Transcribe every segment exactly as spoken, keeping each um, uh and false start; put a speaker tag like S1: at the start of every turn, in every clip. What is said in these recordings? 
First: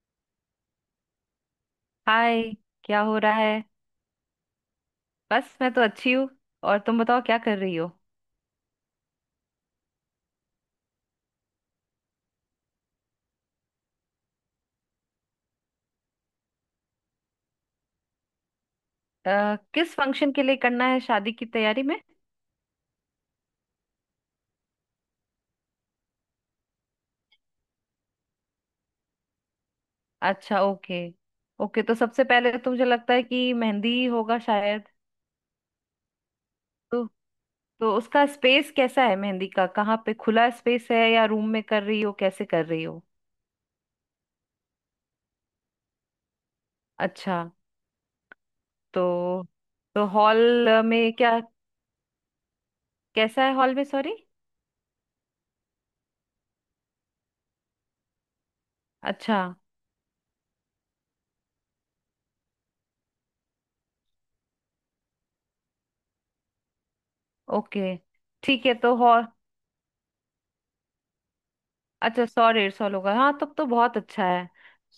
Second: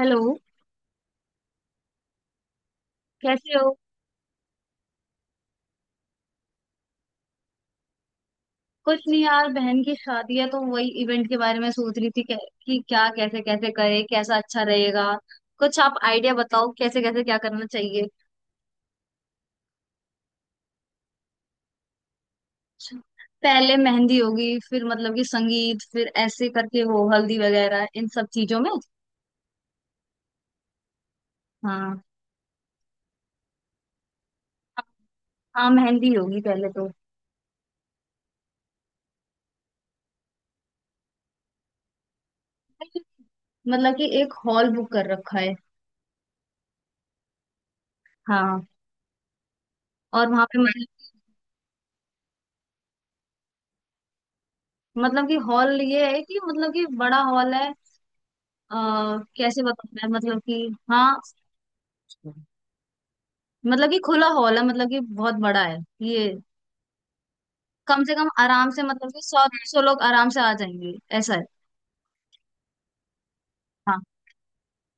S1: Hello.
S2: Hi, क्या हो रहा
S1: कैसे
S2: है।
S1: हो।
S2: बस मैं तो अच्छी हूँ। और तुम बताओ क्या कर रही हो।
S1: कुछ नहीं यार, बहन की शादी है तो वही इवेंट के बारे में सोच रही थी कै- कि क्या, कैसे कैसे करे, कैसा अच्छा रहेगा। कुछ आप आइडिया बताओ, कैसे कैसे क्या करना चाहिए।
S2: अ, किस फंक्शन के लिए करना है शादी की तैयारी में।
S1: पहले मेहंदी होगी फिर मतलब कि संगीत, फिर ऐसे करके वो हल्दी वगैरह इन सब चीजों में।
S2: अच्छा, ओके। ओके, तो
S1: हाँ।
S2: सबसे पहले तो मुझे लगता है कि मेहंदी होगा शायद।
S1: हाँ मेहंदी होगी पहले तो।
S2: तो तो उसका स्पेस कैसा है मेहंदी का, कहाँ पे खुला स्पेस है या रूम में कर रही हो, कैसे कर रही हो।
S1: मतलब कि एक हॉल बुक कर रखा है।
S2: अच्छा।
S1: हाँ।
S2: तो तो
S1: और वहां पे
S2: हॉल
S1: मत-
S2: में क्या कैसा है हॉल में, सॉरी।
S1: मतलब कि हॉल ये है कि मतलब कि बड़ा हॉल है। आ,
S2: अच्छा,
S1: कैसे बताऊं मैं, मतलब कि। हाँ, मतलब कि खुला हॉल है, मतलब कि बहुत बड़ा है ये।
S2: ओके।
S1: कम से कम
S2: ठीक
S1: आराम
S2: है,
S1: से
S2: तो
S1: मतलब कि
S2: हॉल।
S1: सौ डेढ़ सौ लोग आराम से आ जाएंगे, ऐसा है।
S2: अच्छा, सौ डेढ़ सौ लोग हैं। हाँ, तब तो बहुत
S1: हाँ।
S2: अच्छा है।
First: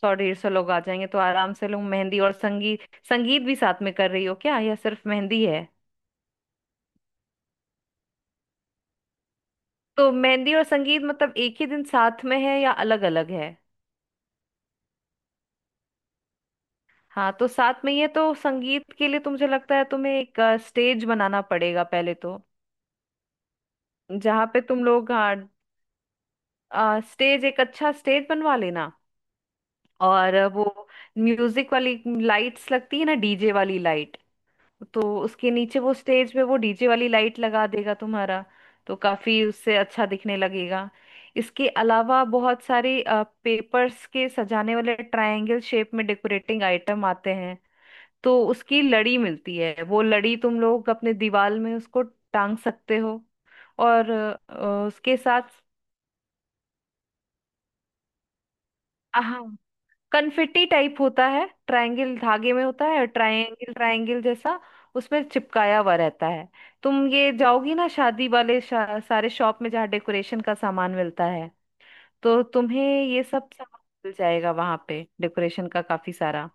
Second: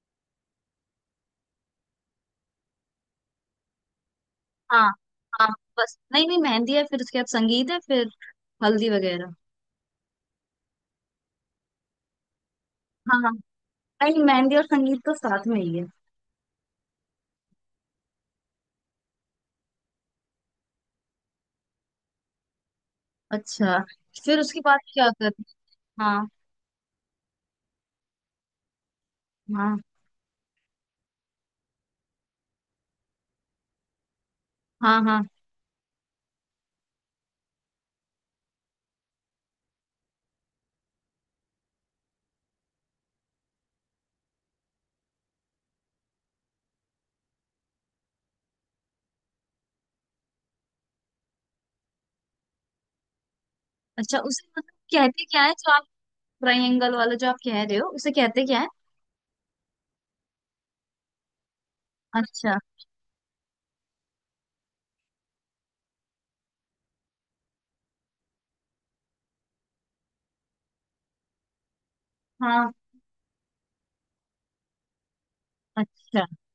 S2: सौ डेढ़ सौ लोग आ जाएंगे, तो आराम से लोग मेहंदी और संगीत। संगीत भी साथ में कर रही हो क्या, या
S1: हाँ।
S2: सिर्फ मेहंदी
S1: हाँ,
S2: है।
S1: बस नहीं। नहीं मेहंदी है फिर उसके बाद संगीत है फिर हल्दी वगैरह।
S2: तो मेहंदी और संगीत मतलब एक ही दिन साथ में है, या अलग
S1: हाँ
S2: अलग
S1: हाँ।
S2: है।
S1: नहीं, मेहंदी और संगीत तो साथ में ही है।
S2: हाँ, तो साथ में ही है, तो संगीत के लिए तो मुझे लगता है तुम्हें एक स्टेज बनाना पड़ेगा पहले तो।
S1: अच्छा, फिर
S2: जहाँ
S1: उसके
S2: पे
S1: बाद
S2: तुम
S1: क्या
S2: लोग, हाँ,
S1: करते। हाँ।
S2: स्टेज, एक अच्छा स्टेज बनवा लेना।
S1: हाँ।
S2: और अ, वो म्यूजिक वाली लाइट्स लगती है ना, डीजे वाली लाइट।
S1: हाँ।
S2: तो
S1: हाँ।
S2: उसके नीचे वो स्टेज पे वो डीजे वाली लाइट लगा देगा तुम्हारा। तो काफी उससे अच्छा दिखने लगेगा। इसके अलावा बहुत सारे पेपर्स के सजाने वाले ट्रायंगल शेप में डेकोरेटिंग आइटम आते हैं। तो उसकी लड़ी मिलती है, वो लड़ी तुम लोग अपने दीवार में उसको टांग सकते हो। और
S1: अच्छा, उसे मतलब
S2: अ, उसके
S1: कहते क्या
S2: साथ,
S1: है, जो आप ट्राइंगल वाला जो आप कह रहे हो उसे कहते क्या है।
S2: हाँ, कन्फिटी टाइप होता है, ट्रायंगल धागे
S1: अच्छा।
S2: में होता है, ट्रायंगल ट्रायंगल जैसा उसमें चिपकाया हुआ रहता है। तुम ये जाओगी ना शादी वाले, शा, सारे शॉप में जहाँ डेकोरेशन का सामान मिलता है, तो
S1: हाँ।
S2: तुम्हें ये सब सामान मिल जाएगा वहां पे, डेकोरेशन का काफी
S1: अच्छा।
S2: सारा।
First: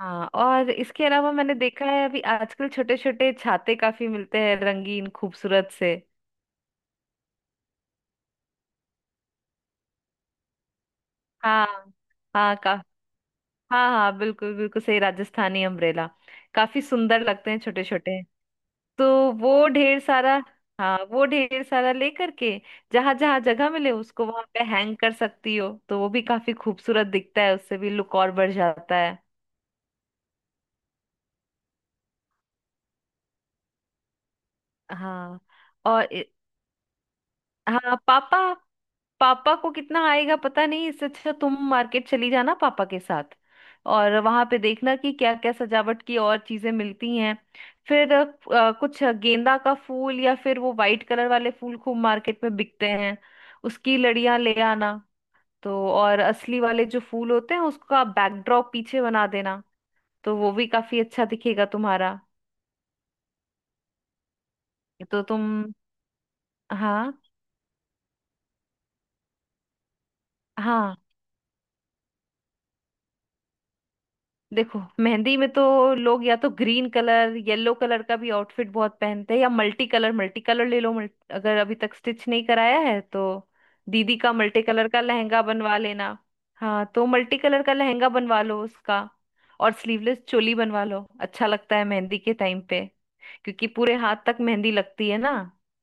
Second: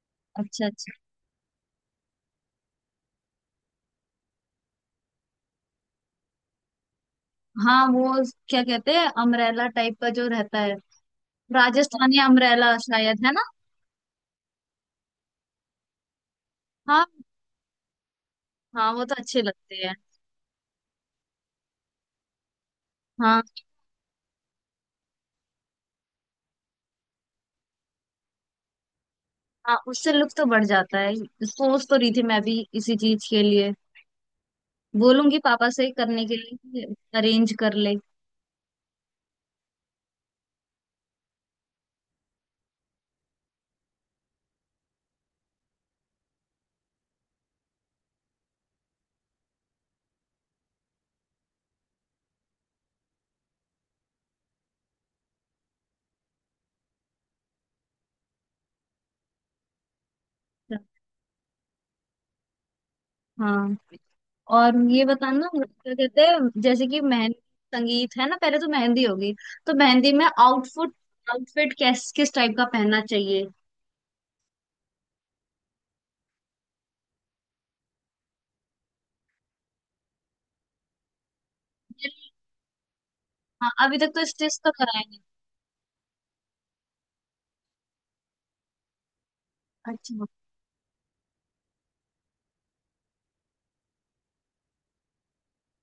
S2: हाँ,
S1: अच्छा।
S2: और
S1: अच्छा।
S2: इसके अलावा मैंने देखा है, अभी आजकल छोटे छोटे छाते काफी मिलते हैं, रंगीन खूबसूरत से।
S1: हाँ वो क्या कहते हैं, अमरेला टाइप का जो रहता है।
S2: हाँ,
S1: राजस्थानी
S2: हाँ।
S1: अम्ब्रेला शायद है ना।
S2: हाँ हाँ, बिल्कुल बिल्कुल, सही, राजस्थानी अम्ब्रेला। काफी
S1: हाँ।
S2: सुंदर लगते हैं, छोटे छोटे।
S1: हाँ वो तो
S2: तो
S1: अच्छे
S2: वो
S1: लगते हैं।
S2: ढेर सारा, हाँ, वो ढेर सारा लेकर के, जहां
S1: हाँ।
S2: जहां जगह मिले उसको वहां पे हैंग कर सकती हो, तो वो भी काफी खूबसूरत दिखता है, उससे भी लुक और बढ़ जाता है।
S1: हाँ उससे लुक तो बढ़ जाता है। सोच तो रही थी मैं भी इसी चीज के लिए, बोलूंगी
S2: हाँ।
S1: पापा से
S2: और
S1: करने
S2: इ-
S1: के लिए, अरेंज कर ले।
S2: हाँ, पापा, पापा को कितना आएगा पता नहीं, इससे अच्छा तुम मार्केट चली जाना पापा के साथ। और वहां पे देखना कि क्या क्या सजावट की और चीजें मिलती हैं। फिर अ, कुछ गेंदा का फूल या फिर वो वाइट कलर वाले फूल खूब मार्केट में बिकते हैं, उसकी लड़ियां ले आना। तो, और असली वाले जो फूल होते हैं उसका बैकड्रॉप पीछे बना देना, तो वो भी काफी अच्छा दिखेगा तुम्हारा।
S1: हाँ। और ये
S2: तो तुम,
S1: बताना क्या कहते हैं, जैसे कि
S2: हाँ,
S1: मेहंदी संगीत है ना, पहले तो मेहंदी होगी, तो मेहंदी में आउटफुट
S2: हाँ,
S1: आउटफिट किस किस टाइप का पहनना चाहिए।
S2: देखो मेहंदी में तो लोग या तो ग्रीन कलर, येलो कलर का भी आउटफिट बहुत पहनते हैं, या मल्टी कलर, मल्टी कलर ले लो, मल्ट- अगर अभी तक स्टिच नहीं कराया है तो
S1: हाँ, अभी तक
S2: दीदी
S1: तो
S2: का
S1: स्टिच
S2: मल्टी
S1: तो
S2: कलर का
S1: कराया नहीं।
S2: लहंगा बनवा लेना। हाँ, तो मल्टी कलर का लहंगा बनवा लो उसका, और स्लीवलेस
S1: अच्छा।
S2: चोली बनवा लो, अच्छा लगता है मेहंदी के टाइम पे। क्योंकि पूरे हाथ तक मेहंदी लगती है ना।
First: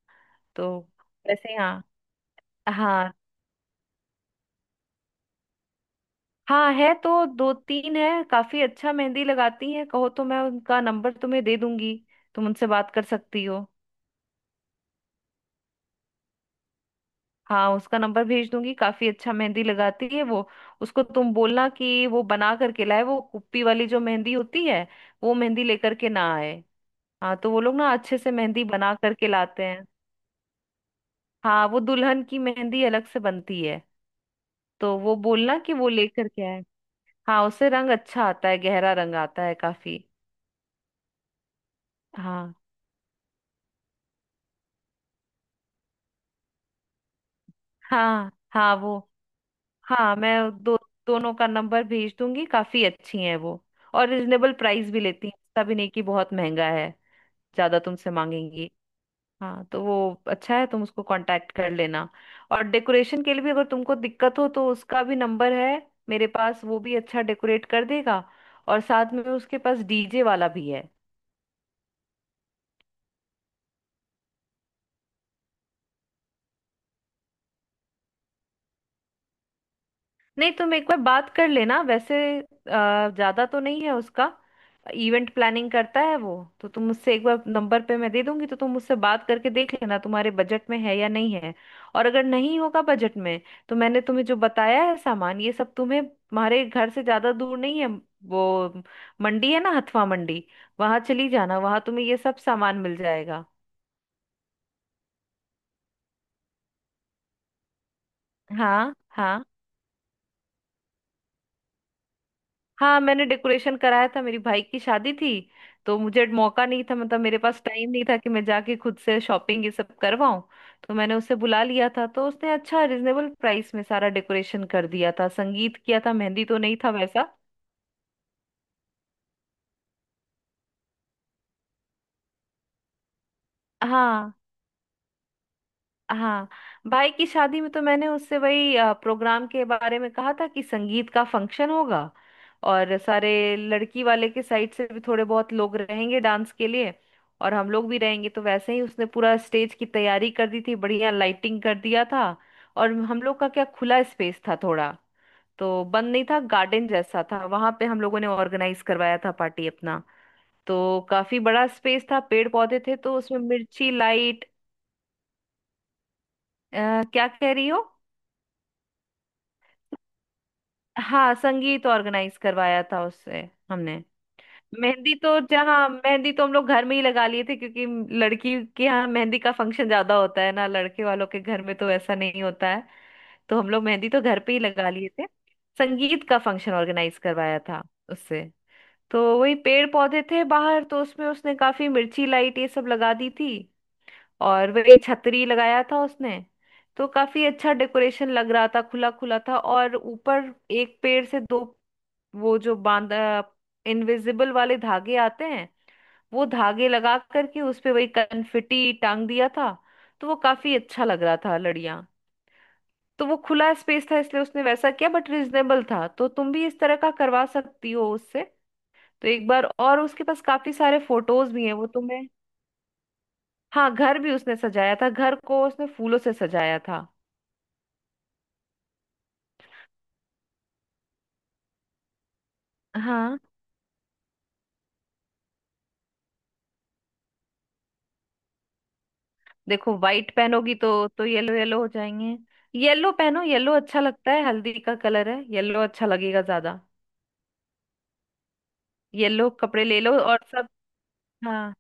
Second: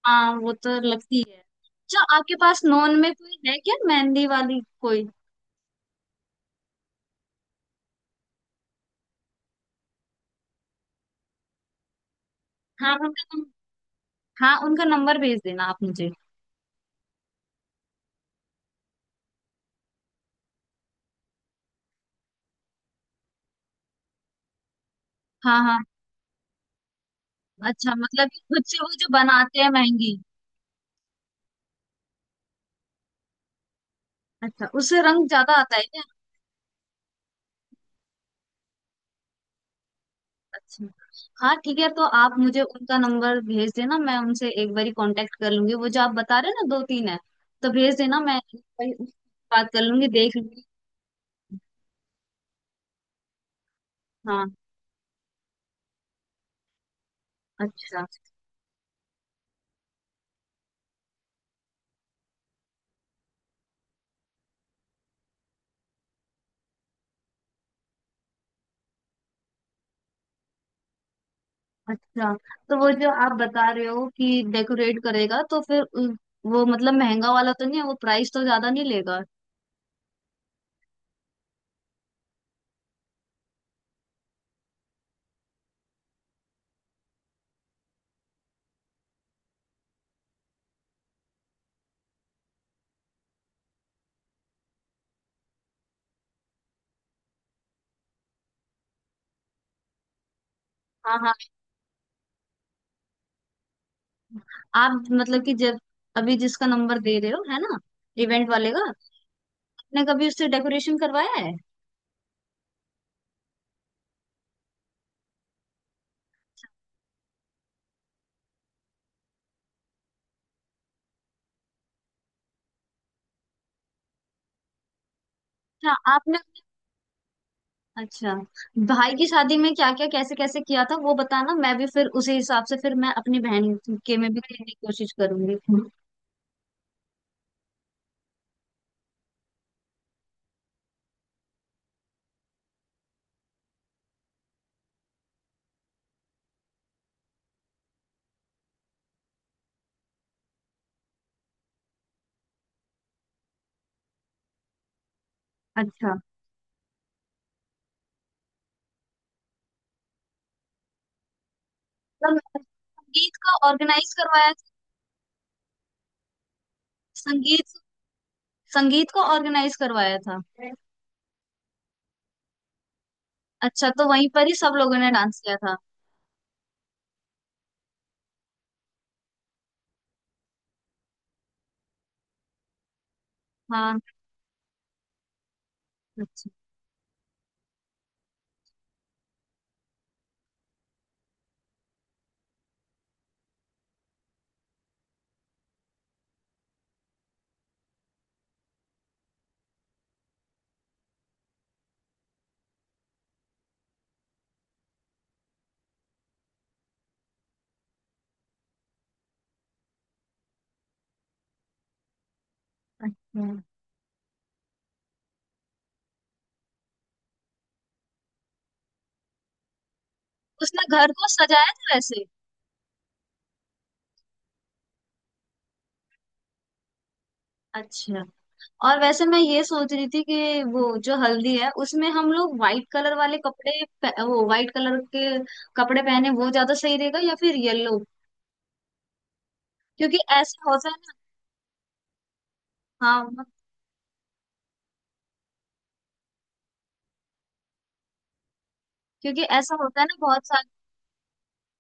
S1: हाँ वो तो
S2: तो
S1: लगती है।
S2: वैसे हाँ,
S1: अच्छा आपके पास नॉन
S2: हाँ।
S1: में कोई है क्या मेहंदी वाली कोई।
S2: हाँ है तो, दो तीन है, काफी अच्छा मेहंदी लगाती है, कहो तो मैं उनका नंबर तुम्हें दे दूंगी, तुम उनसे बात
S1: हाँ
S2: कर
S1: उनका
S2: सकती
S1: नम,
S2: हो।
S1: हाँ उनका नंबर भेज देना आप मुझे।
S2: हाँ, उसका नंबर भेज दूंगी, काफी अच्छा मेहंदी लगाती है वो। उसको तुम बोलना कि वो बना करके लाए, वो कुप्पी वाली जो मेहंदी होती है, वो
S1: हाँ।
S2: मेहंदी
S1: हाँ।
S2: लेकर के ना आए। हाँ, तो वो लोग ना
S1: अच्छा,
S2: अच्छे
S1: मतलब
S2: से
S1: कि खुद
S2: मेहंदी
S1: से वो
S2: बना
S1: जो
S2: करके
S1: बनाते
S2: लाते
S1: हैं
S2: हैं।
S1: महंगी।
S2: हाँ, वो दुल्हन की मेहंदी अलग से बनती है,
S1: अच्छा
S2: तो
S1: उससे
S2: वो
S1: रंग ज्यादा
S2: बोलना कि
S1: आता है
S2: वो
S1: क्या।
S2: लेकर के आए। हाँ, उससे रंग अच्छा आता है, गहरा रंग आता है काफी।
S1: अच्छा। हाँ ठीक है, तो आप
S2: हाँ
S1: मुझे उनका नंबर भेज देना, मैं उनसे एक बार कांटेक्ट कर लूंगी, वो जो आप बता रहे हैं ना दो तीन है, तो भेज देना,
S2: हाँ,
S1: मैं एक
S2: हाँ
S1: बारी
S2: वो।
S1: उनसे बात कर लूंगी,
S2: हाँ मैं
S1: देख लूंगी।
S2: दो, दोनों का नंबर भेज दूंगी, काफी अच्छी हैं वो, और
S1: हाँ।
S2: रिजनेबल प्राइस भी लेती हैं, ऐसा भी नहीं कि बहुत महंगा है, ज्यादा
S1: अच्छा।
S2: तुमसे मांगेंगी। हाँ, तो वो अच्छा है, तुम उसको कांटेक्ट कर लेना। और डेकोरेशन के लिए भी अगर तुमको दिक्कत हो, तो उसका भी नंबर है मेरे पास, वो भी अच्छा डेकोरेट कर देगा, और साथ में उसके पास डीजे वाला भी है।
S1: अच्छा तो वो जो आप बता रहे हो कि डेकोरेट करेगा, तो फिर उ- वो मतलब महंगा वाला तो नहीं है, वो प्राइस तो ज्यादा नहीं लेगा।
S2: नहीं, तुम एक बार बात कर लेना, वैसे अ, ज्यादा तो नहीं है उसका, इवेंट प्लानिंग करता है वो। तो तुम मुझसे एक बार, नंबर पे मैं दे दूंगी, तो तुम मुझसे बात करके देख लेना तुम्हारे बजट में है या नहीं है। और अगर नहीं होगा बजट में, तो मैंने तुम्हें जो बताया है सामान, ये सब तुम्हें, तुम्हारे घर से ज्यादा दूर नहीं है वो मंडी है ना, हथवा मंडी, वहां
S1: हाँ।
S2: चली
S1: हाँ।
S2: जाना, वहां तुम्हें ये सब सामान मिल जाएगा।
S1: आप मतलब कि जब अभी जिसका नंबर दे रहे हो है ना, इवेंट वाले का,
S2: हाँ, हाँ।
S1: आपने कभी उससे डेकोरेशन करवाया है।
S2: हाँ मैंने डेकोरेशन कराया था, मेरी भाई की शादी थी, तो मुझे मौका नहीं था, मतलब मेरे पास टाइम नहीं था कि मैं जाके खुद से शॉपिंग ये सब करवाऊं, तो मैंने उसे बुला लिया था, तो उसने अच्छा रिजनेबल प्राइस में सारा डेकोरेशन कर दिया था, संगीत
S1: अच्छा
S2: किया था,
S1: आपने,
S2: मेहंदी तो नहीं था वैसा।
S1: अच्छा भाई की शादी में क्या क्या, कैसे कैसे किया था वो बताना, मैं भी फिर उसी हिसाब से फिर मैं अपनी बहन के में
S2: हाँ,
S1: भी करने की कोशिश करूंगी।
S2: हाँ, भाई की शादी में तो मैंने उससे वही अ, प्रोग्राम के बारे में कहा था कि संगीत का फंक्शन होगा, और सारे लड़की वाले के साइड से भी थोड़े बहुत लोग रहेंगे डांस के लिए, और हम लोग भी रहेंगे, तो वैसे ही उसने पूरा स्टेज की तैयारी कर दी थी, बढ़िया लाइटिंग कर दिया था। और हम लोग का क्या, खुला स्पेस था थोड़ा, तो बंद
S1: अच्छा,
S2: नहीं था, गार्डन जैसा था, वहां पे हम लोगों ने ऑर्गेनाइज करवाया था पार्टी अपना। तो काफी बड़ा स्पेस था,
S1: तो
S2: पेड़
S1: मैं-
S2: पौधे थे, तो
S1: संगीत
S2: उसमें
S1: का
S2: मिर्ची
S1: ऑर्गेनाइज
S2: लाइट।
S1: करवाया था।
S2: क्या कह
S1: संगीत,
S2: रही हो।
S1: संगीत को ऑर्गेनाइज करवाया था।
S2: हाँ, संगीत ऑर्गेनाइज करवाया था उससे।
S1: अच्छा,
S2: हमने
S1: तो वहीं पर ही सब लोगों ने
S2: मेहंदी
S1: डांस
S2: तो,
S1: किया था।
S2: जहाँ मेहंदी तो हम लोग घर में ही लगा लिए थे, क्योंकि लड़की के यहाँ मेहंदी का फंक्शन ज्यादा होता है ना, लड़के वालों के घर में तो ऐसा नहीं होता है। तो हम लोग
S1: हाँ।
S2: मेहंदी तो घर पे ही लगा लिए थे, संगीत का
S1: अच्छा।
S2: फंक्शन ऑर्गेनाइज करवाया था उससे। तो वही पेड़ पौधे थे बाहर, तो उसमें उसने काफी मिर्ची लाइट ये सब लगा दी थी, और वही छतरी लगाया था उसने। तो काफी अच्छा डेकोरेशन लग रहा था, खुला खुला था, और ऊपर एक पेड़ से दो, वो जो बांध, इनविजिबल वाले धागे आते हैं, वो धागे लगा करके उस पे वही कनफिटी टांग दिया था, तो वो काफी अच्छा लग रहा था, लड़ियां। तो वो
S1: अच्छा
S2: खुला स्पेस था इसलिए उसने वैसा किया, बट रिजनेबल था, तो तुम भी इस तरह का करवा सकती हो उससे। तो एक बार, और उसके पास काफी
S1: उसने
S2: सारे
S1: घर को
S2: फोटोज भी
S1: सजाया
S2: हैं वो
S1: था वैसे।
S2: तुम्हें। हाँ, घर भी उसने सजाया था, घर को उसने फूलों से सजाया था।
S1: अच्छा, और वैसे मैं ये सोच रही थी कि वो जो हल्दी है उसमें हम लोग व्हाइट कलर वाले
S2: हाँ,
S1: कपड़े पह- वो व्हाइट कलर के कपड़े पहने, वो ज्यादा सही रहेगा या फिर येलो,
S2: देखो
S1: क्योंकि
S2: व्हाइट
S1: ऐसा
S2: पहनोगी
S1: होता
S2: तो
S1: है ना।
S2: तो येलो येलो हो जाएंगे, येलो पहनो,
S1: हाँ,
S2: येलो अच्छा लगता है, हल्दी का कलर है येलो, अच्छा लगेगा ज्यादा।
S1: क्योंकि
S2: येलो
S1: ऐसा
S2: कपड़े ले
S1: होता है ना,
S2: लो, और
S1: बहुत
S2: सब,
S1: सारे
S2: हाँ,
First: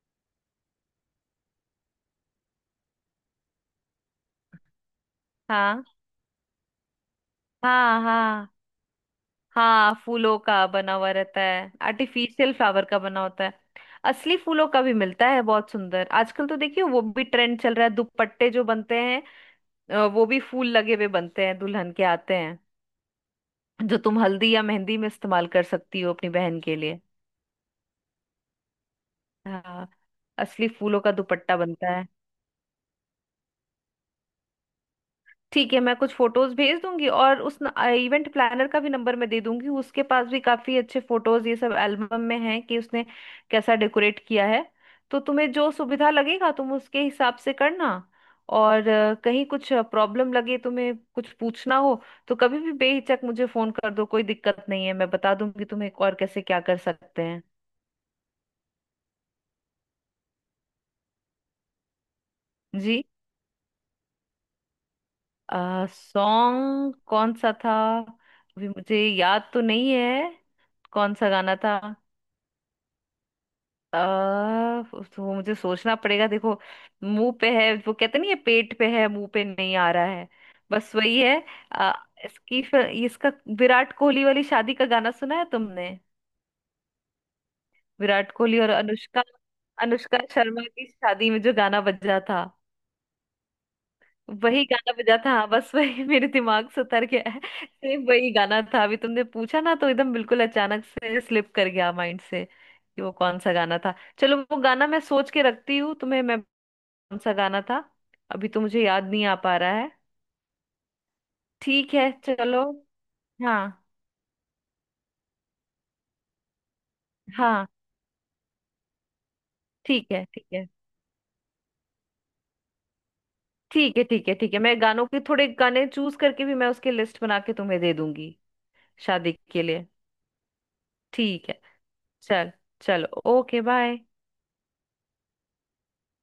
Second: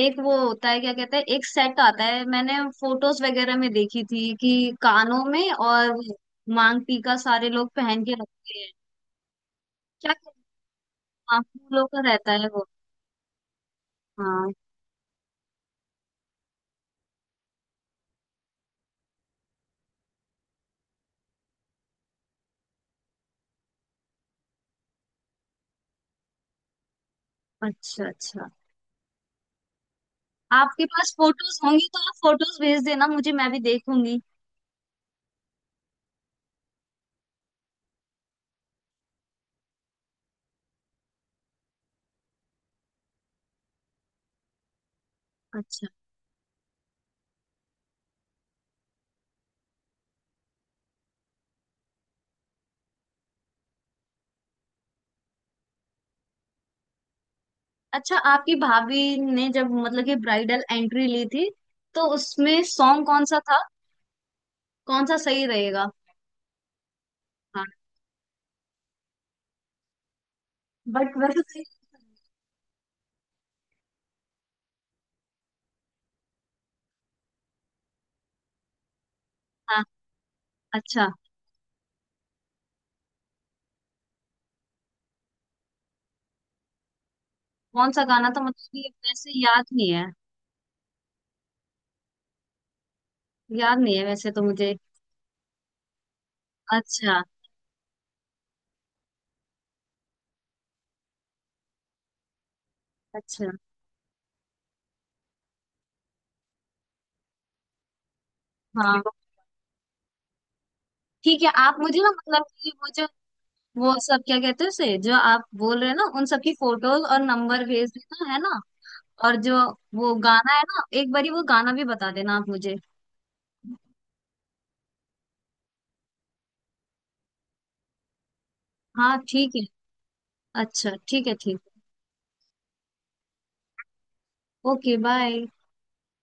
S1: एक वो होता है क्या कहते हैं, एक सेट आता है, मैंने फोटोज वगैरह में देखी थी कि कानों में
S2: हाँ।
S1: और मांग टीका सारे लोग
S2: हाँ
S1: पहन के
S2: हाँ,
S1: रखते हैं।
S2: हाँ
S1: क्या।
S2: फूलों का बना हुआ रहता
S1: हाँ
S2: है,
S1: फूलों का रहता है
S2: आर्टिफिशियल
S1: वो।
S2: फ्लावर का बना होता है। असली
S1: हाँ।
S2: फूलों का भी मिलता है, बहुत सुंदर, आजकल तो देखिए वो भी ट्रेंड चल रहा है, दुपट्टे जो बनते हैं, अ, वो भी फूल लगे हुए बनते हैं, दुल्हन के आते हैं, जो तुम हल्दी या मेहंदी में इस्तेमाल कर सकती हो अपनी बहन के लिए।
S1: अच्छा अच्छा।
S2: हाँ, असली
S1: आपके
S2: फूलों
S1: पास
S2: का दुपट्टा
S1: फोटोज होंगी
S2: बनता
S1: तो
S2: है।
S1: आप फोटोज भेज देना मुझे, मैं भी देखूंगी।
S2: ठीक है, मैं कुछ फोटोज भेज दूंगी, और उस इवेंट प्लानर का भी नंबर मैं दे दूंगी, उसके पास भी काफी अच्छे फोटोज ये सब एल्बम में हैं, कि उसने कैसा डेकोरेट किया है। तो तुम्हें जो
S1: अच्छा।
S2: सुविधा लगेगा तुम उसके हिसाब से करना। और अ, कहीं कुछ प्रॉब्लम लगे तुम्हें, कुछ पूछना हो, तो कभी भी बेहिचक मुझे फोन कर दो, कोई दिक्कत नहीं है, मैं बता दूंगी तुम्हें और कैसे क्या कर सकते हैं।
S1: अच्छा आपकी भाभी ने जब मतलब कि ब्राइडल एंट्री ली थी तो उसमें
S2: जी।
S1: सॉन्ग कौन सा था, कौन सा सही रहेगा।
S2: सॉन्ग कौन सा
S1: हाँ।
S2: था। अभी मुझे याद तो नहीं है, कौन
S1: बट
S2: सा
S1: वैसे
S2: गाना
S1: सही।
S2: था। आ, तो मुझे सोचना पड़ेगा, देखो मुंह पे है वो, कहते नहीं है पेट पे है, मुंह पे नहीं
S1: हाँ।
S2: आ रहा है, बस
S1: अच्छा
S2: वही है। आ, इसकी फिर- इसका विराट कोहली वाली शादी का गाना सुना है तुमने।
S1: कौन सा गाना
S2: विराट
S1: था
S2: कोहली और
S1: मतलब कि
S2: अनुष्का,
S1: वैसे याद नहीं है।
S2: अनुष्का शर्मा की शादी में जो गाना बजा था,
S1: याद नहीं है वैसे तो
S2: वही
S1: मुझे।
S2: गाना बजा था, हाँ, बस वही मेरे दिमाग से उतर
S1: अच्छा।
S2: गया है। सेम वही गाना था, अभी तुमने पूछा ना तो एकदम बिल्कुल अचानक से स्लिप कर गया माइंड से, कि वो कौन
S1: अच्छा।
S2: सा गाना था। चलो, वो गाना मैं सोच के रखती हूँ तुम्हें, मैं, कौन सा गाना था, अभी तो मुझे
S1: हाँ
S2: याद नहीं आ पा रहा है।
S1: ठीक है, आप
S2: ठीक
S1: मुझे ना
S2: है,
S1: मतलब
S2: चलो।
S1: कि वो जो,
S2: हाँ,
S1: वो सब क्या कहते हैं उसे जो आप बोल रहे हैं ना, उन सबकी फोटोज और नंबर
S2: हाँ,
S1: भेज देना है ना, और जो
S2: ठीक
S1: वो
S2: है, ठीक
S1: गाना है
S2: है,
S1: ना, एक बारी वो गाना भी बता देना आप मुझे।
S2: ठीक है, ठीक है, ठीक है, मैं गानों के, थोड़े गाने चूज करके भी, मैं उसकी लिस्ट बना के तुम्हें दे दूंगी
S1: हाँ
S2: शादी
S1: ठीक है।
S2: के लिए।
S1: अच्छा ठीक है,
S2: ठीक
S1: ठीक।
S2: है। चल, चलो, ओके, बाय।
S1: Okay bye.